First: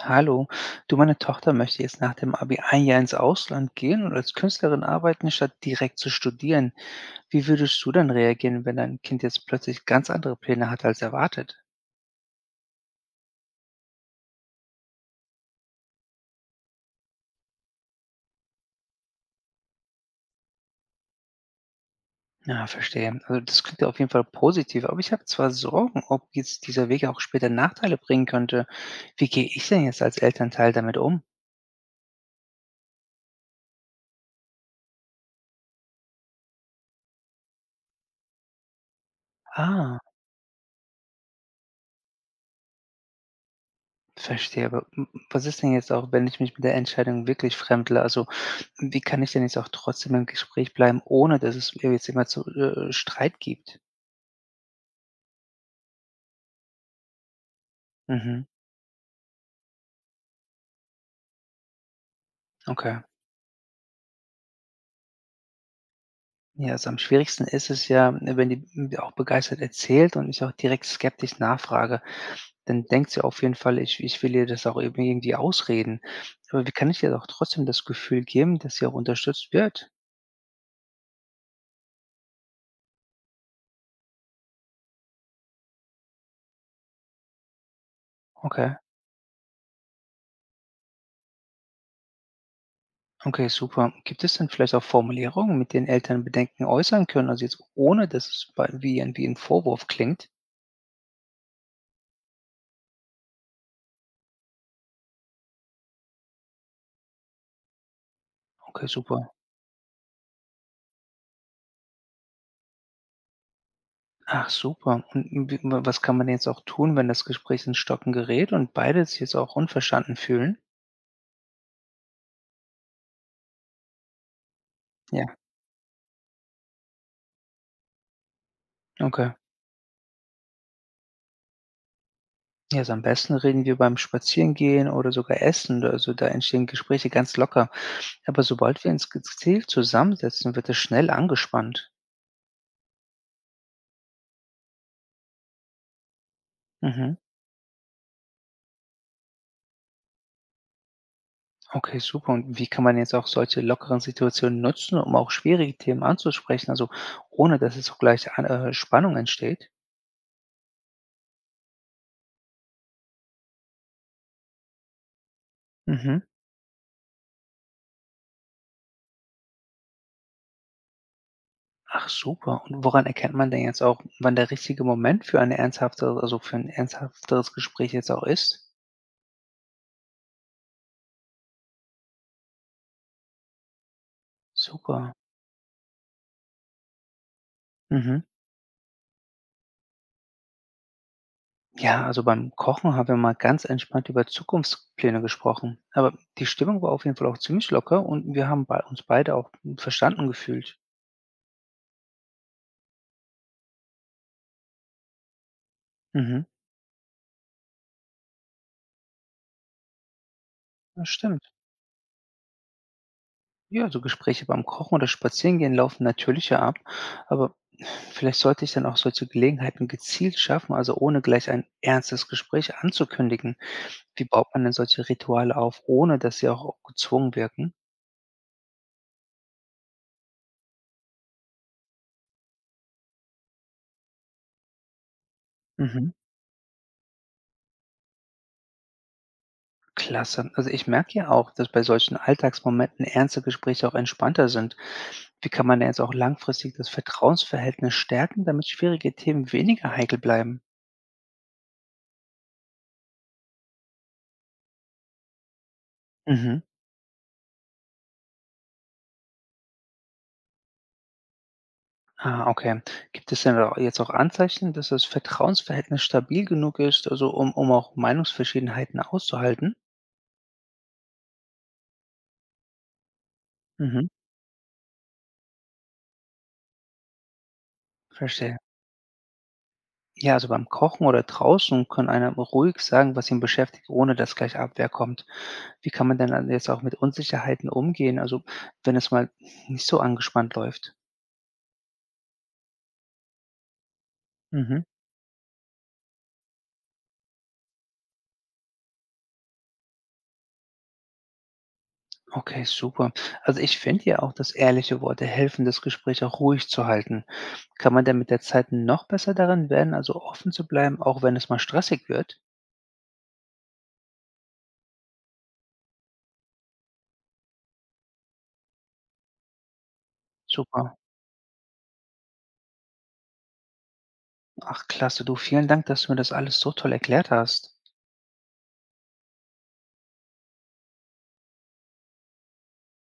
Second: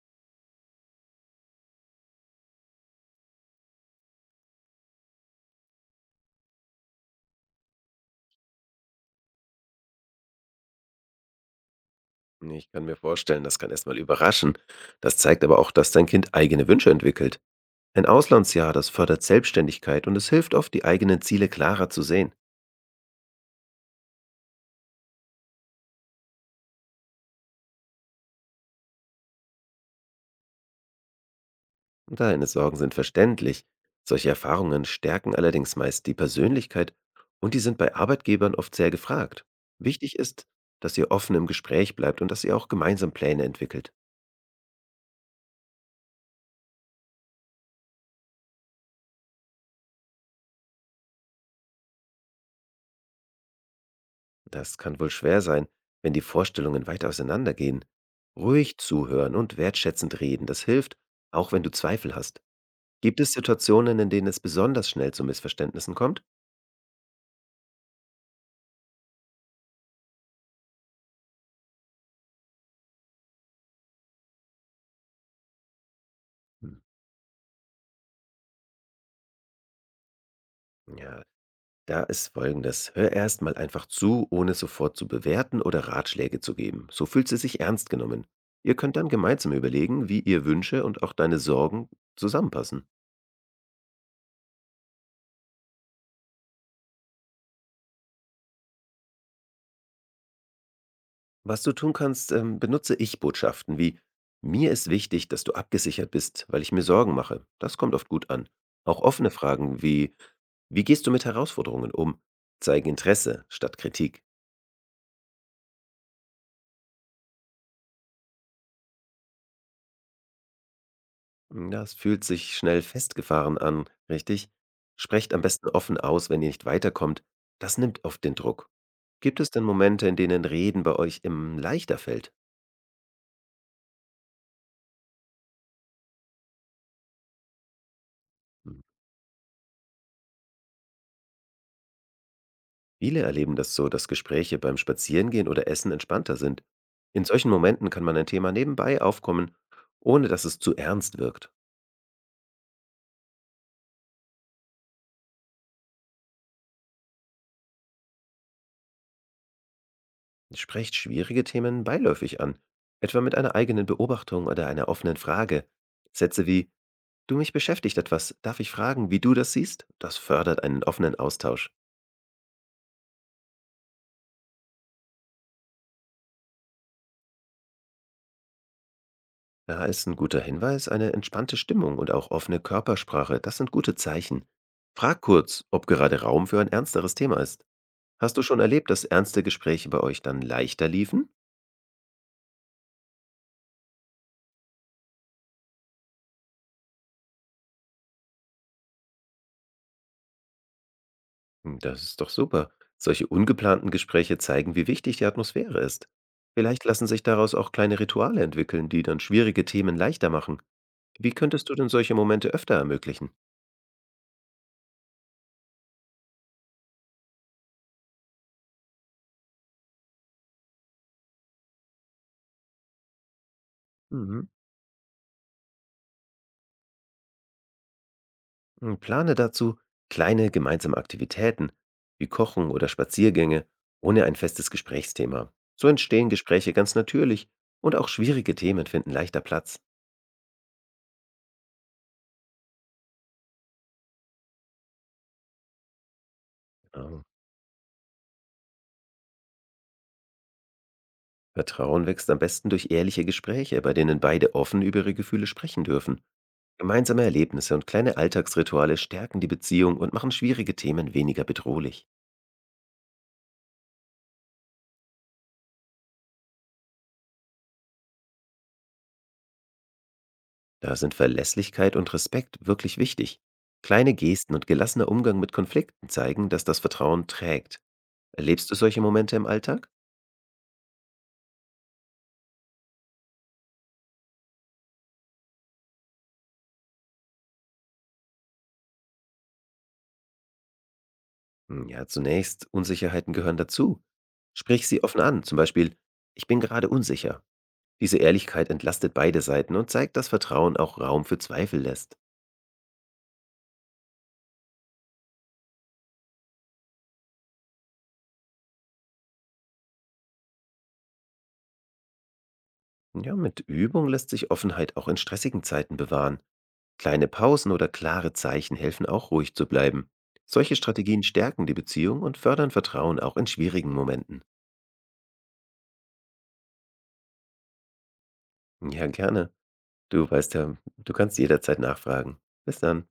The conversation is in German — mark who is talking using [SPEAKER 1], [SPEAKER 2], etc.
[SPEAKER 1] Hallo, du, meine Tochter möchte jetzt nach dem Abi ein Jahr ins Ausland gehen und als Künstlerin arbeiten, statt direkt zu studieren. Wie würdest du dann reagieren, wenn dein Kind jetzt plötzlich ganz andere Pläne hat als erwartet?
[SPEAKER 2] Nee, ich kann mir vorstellen, das kann erst mal überraschen. Das zeigt aber auch, dass dein Kind eigene Wünsche entwickelt. Ein Auslandsjahr, das fördert Selbstständigkeit und es hilft oft, die eigenen Ziele klarer zu sehen.
[SPEAKER 1] Ja, verstehe. Also das klingt ja auf jeden Fall positiv, aber ich habe zwar Sorgen, ob jetzt dieser Weg auch später Nachteile bringen könnte. Wie gehe ich denn jetzt als Elternteil damit um?
[SPEAKER 2] Und deine Sorgen sind verständlich. Solche Erfahrungen stärken allerdings meist die Persönlichkeit und die sind bei Arbeitgebern oft sehr gefragt.
[SPEAKER 1] Ah.
[SPEAKER 2] Wichtig ist, dass ihr offen im Gespräch bleibt und dass ihr auch gemeinsam Pläne entwickelt.
[SPEAKER 1] Verstehe, aber w was ist denn jetzt auch, wenn ich mich mit der Entscheidung wirklich fremdle? Also, wie kann ich denn jetzt auch trotzdem im Gespräch bleiben, ohne dass es mir jetzt immer zu Streit gibt?
[SPEAKER 2] Das kann wohl schwer sein, wenn die Vorstellungen weit auseinandergehen.
[SPEAKER 1] Mhm,
[SPEAKER 2] Ruhig zuhören und wertschätzend reden, das hilft, auch wenn du Zweifel hast.
[SPEAKER 1] okay.
[SPEAKER 2] Gibt es Situationen, in denen es besonders schnell zu Missverständnissen kommt?
[SPEAKER 1] Ja, also am schwierigsten ist es ja, ne, wenn die mir auch begeistert erzählt und ich auch direkt skeptisch nachfrage, dann denkt sie auf jeden Fall, ich will ihr das auch eben irgendwie ausreden. Aber wie
[SPEAKER 2] Hm,
[SPEAKER 1] kann ich ihr auch trotzdem das Gefühl geben, dass sie auch unterstützt wird?
[SPEAKER 2] ja, da ist Folgendes. Hör erst mal einfach zu, ohne sofort zu bewerten oder Ratschläge zu geben. So fühlt sie sich ernst genommen. Ihr
[SPEAKER 1] Okay.
[SPEAKER 2] könnt dann gemeinsam überlegen, wie ihr Wünsche und auch deine Sorgen zusammenpassen.
[SPEAKER 1] Okay, super. Gibt es denn vielleicht auch Formulierungen, mit denen Eltern Bedenken äußern können, also jetzt ohne, dass es wie ein Vorwurf klingt?
[SPEAKER 2] Was du tun kannst, benutze Ich-Botschaften wie: Mir ist wichtig, dass du abgesichert bist, weil ich mir Sorgen mache. Das kommt oft gut an.
[SPEAKER 1] Okay,
[SPEAKER 2] Auch
[SPEAKER 1] super.
[SPEAKER 2] offene Fragen wie: Wie gehst du mit Herausforderungen um? Zeige Interesse statt Kritik.
[SPEAKER 1] Ach, super. Und was kann man jetzt auch tun, wenn das Gespräch ins Stocken gerät und beide sich jetzt auch unverstanden fühlen?
[SPEAKER 2] Hm, das fühlt sich schnell festgefahren an, richtig? Sprecht
[SPEAKER 1] Ja,
[SPEAKER 2] am besten offen aus, wenn ihr nicht weiterkommt. Das nimmt oft den Druck.
[SPEAKER 1] okay.
[SPEAKER 2] Gibt es denn Momente, in denen Reden bei euch im leichter fällt?
[SPEAKER 1] Ja, also am besten reden wir beim Spazierengehen oder sogar Essen. Also da entstehen Gespräche ganz locker. Aber
[SPEAKER 2] Hm.
[SPEAKER 1] sobald wir uns gezielt zusammensetzen, wird es schnell angespannt.
[SPEAKER 2] Viele erleben das so, dass Gespräche beim Spazierengehen oder Essen entspannter sind.
[SPEAKER 1] Mhm.
[SPEAKER 2] In solchen Momenten kann man ein Thema nebenbei aufkommen, ohne dass es zu ernst wirkt.
[SPEAKER 1] Okay, super. Und wie kann man jetzt auch solche lockeren Situationen nutzen, um auch schwierige Themen anzusprechen, also ohne dass es auch gleich Spannung entsteht?
[SPEAKER 2] Sprecht schwierige Themen beiläufig an, etwa mit einer eigenen Beobachtung oder einer offenen Frage.
[SPEAKER 1] Mhm.
[SPEAKER 2] Sätze wie: Du, mich beschäftigt etwas. Darf ich fragen, wie du das siehst? Das fördert einen offenen Austausch.
[SPEAKER 1] Ach super. Und woran erkennt man denn jetzt auch, wann der richtige Moment für eine ernsthaftere, also für ein ernsthafteres Gespräch jetzt auch ist?
[SPEAKER 2] Da ist ein guter Hinweis, eine entspannte Stimmung und auch offene Körpersprache. Das sind gute Zeichen.
[SPEAKER 1] Super.
[SPEAKER 2] Frag kurz, ob gerade Raum für ein ernsteres Thema ist.
[SPEAKER 1] Mhm.
[SPEAKER 2] Hast du schon erlebt, dass ernste Gespräche bei euch dann leichter liefen?
[SPEAKER 1] Ja, also beim Kochen haben wir mal ganz entspannt über Zukunftspläne gesprochen. Aber die Stimmung war auf jeden Fall auch ziemlich locker und wir haben bei uns beide auch verstanden gefühlt.
[SPEAKER 2] Hm, das ist doch super. Solche ungeplanten Gespräche zeigen, wie wichtig die Atmosphäre ist.
[SPEAKER 1] Mhm.
[SPEAKER 2] Vielleicht lassen sich daraus auch kleine Rituale entwickeln, die dann schwierige Themen leichter machen.
[SPEAKER 1] Das
[SPEAKER 2] Wie
[SPEAKER 1] stimmt.
[SPEAKER 2] könntest du denn solche Momente öfter ermöglichen?
[SPEAKER 1] Ja, so Gespräche beim Kochen oder Spazierengehen laufen natürlicher ab, aber vielleicht sollte ich dann auch solche Gelegenheiten gezielt schaffen, also ohne gleich ein ernstes Gespräch anzukündigen. Wie baut
[SPEAKER 2] Mhm.
[SPEAKER 1] man denn solche Rituale auf, ohne dass sie auch gezwungen wirken?
[SPEAKER 2] Und plane dazu kleine gemeinsame Aktivitäten wie Kochen oder Spaziergänge ohne ein festes Gesprächsthema. So
[SPEAKER 1] Mhm.
[SPEAKER 2] entstehen Gespräche ganz natürlich und auch schwierige Themen finden leichter Platz.
[SPEAKER 1] Klasse. Also ich merke ja auch, dass bei solchen Alltagsmomenten ernste Gespräche auch entspannter sind. Wie kann man denn jetzt auch langfristig das
[SPEAKER 2] Genau.
[SPEAKER 1] Vertrauensverhältnis stärken, damit schwierige Themen weniger heikel bleiben?
[SPEAKER 2] Vertrauen wächst am besten durch ehrliche Gespräche, bei denen beide offen über ihre Gefühle sprechen dürfen.
[SPEAKER 1] Mhm.
[SPEAKER 2] Gemeinsame Erlebnisse und kleine Alltagsrituale stärken die Beziehung und machen schwierige Themen weniger bedrohlich.
[SPEAKER 1] Ah, okay. Gibt es denn da jetzt auch Anzeichen, dass das Vertrauensverhältnis stabil genug ist, also um auch Meinungsverschiedenheiten auszuhalten?
[SPEAKER 2] Da sind Verlässlichkeit und Respekt wirklich wichtig.
[SPEAKER 1] Mhm,
[SPEAKER 2] Kleine Gesten und gelassener Umgang mit Konflikten zeigen, dass das Vertrauen trägt.
[SPEAKER 1] verstehe.
[SPEAKER 2] Erlebst du solche Momente im Alltag?
[SPEAKER 1] Ja, also beim Kochen oder draußen kann einer ruhig sagen, was ihn beschäftigt, ohne dass gleich Abwehr kommt. Wie kann man denn dann jetzt auch mit Unsicherheiten umgehen, also wenn es mal nicht so angespannt läuft?
[SPEAKER 2] Hm, ja, zunächst, Unsicherheiten gehören dazu.
[SPEAKER 1] Mhm.
[SPEAKER 2] Sprich sie offen an, zum Beispiel: ich bin gerade unsicher. Diese Ehrlichkeit entlastet beide Seiten und zeigt, dass Vertrauen auch Raum für Zweifel lässt.
[SPEAKER 1] Okay, super. Also ich finde ja auch, dass ehrliche Worte helfen, das Gespräch auch ruhig zu halten. Kann man denn mit der Zeit noch besser darin werden, also offen zu bleiben, auch wenn es mal stressig wird?
[SPEAKER 2] Ja, mit Übung lässt sich Offenheit auch in stressigen Zeiten bewahren. Kleine Pausen oder klare Zeichen helfen auch ruhig zu bleiben. Solche
[SPEAKER 1] Super.
[SPEAKER 2] Strategien stärken die Beziehung und fördern Vertrauen auch in schwierigen Momenten.
[SPEAKER 1] Ach klasse, du, vielen Dank, dass du mir das alles so toll erklärt hast.
[SPEAKER 2] Ja, gerne. Du weißt ja, du kannst jederzeit nachfragen. Bis dann.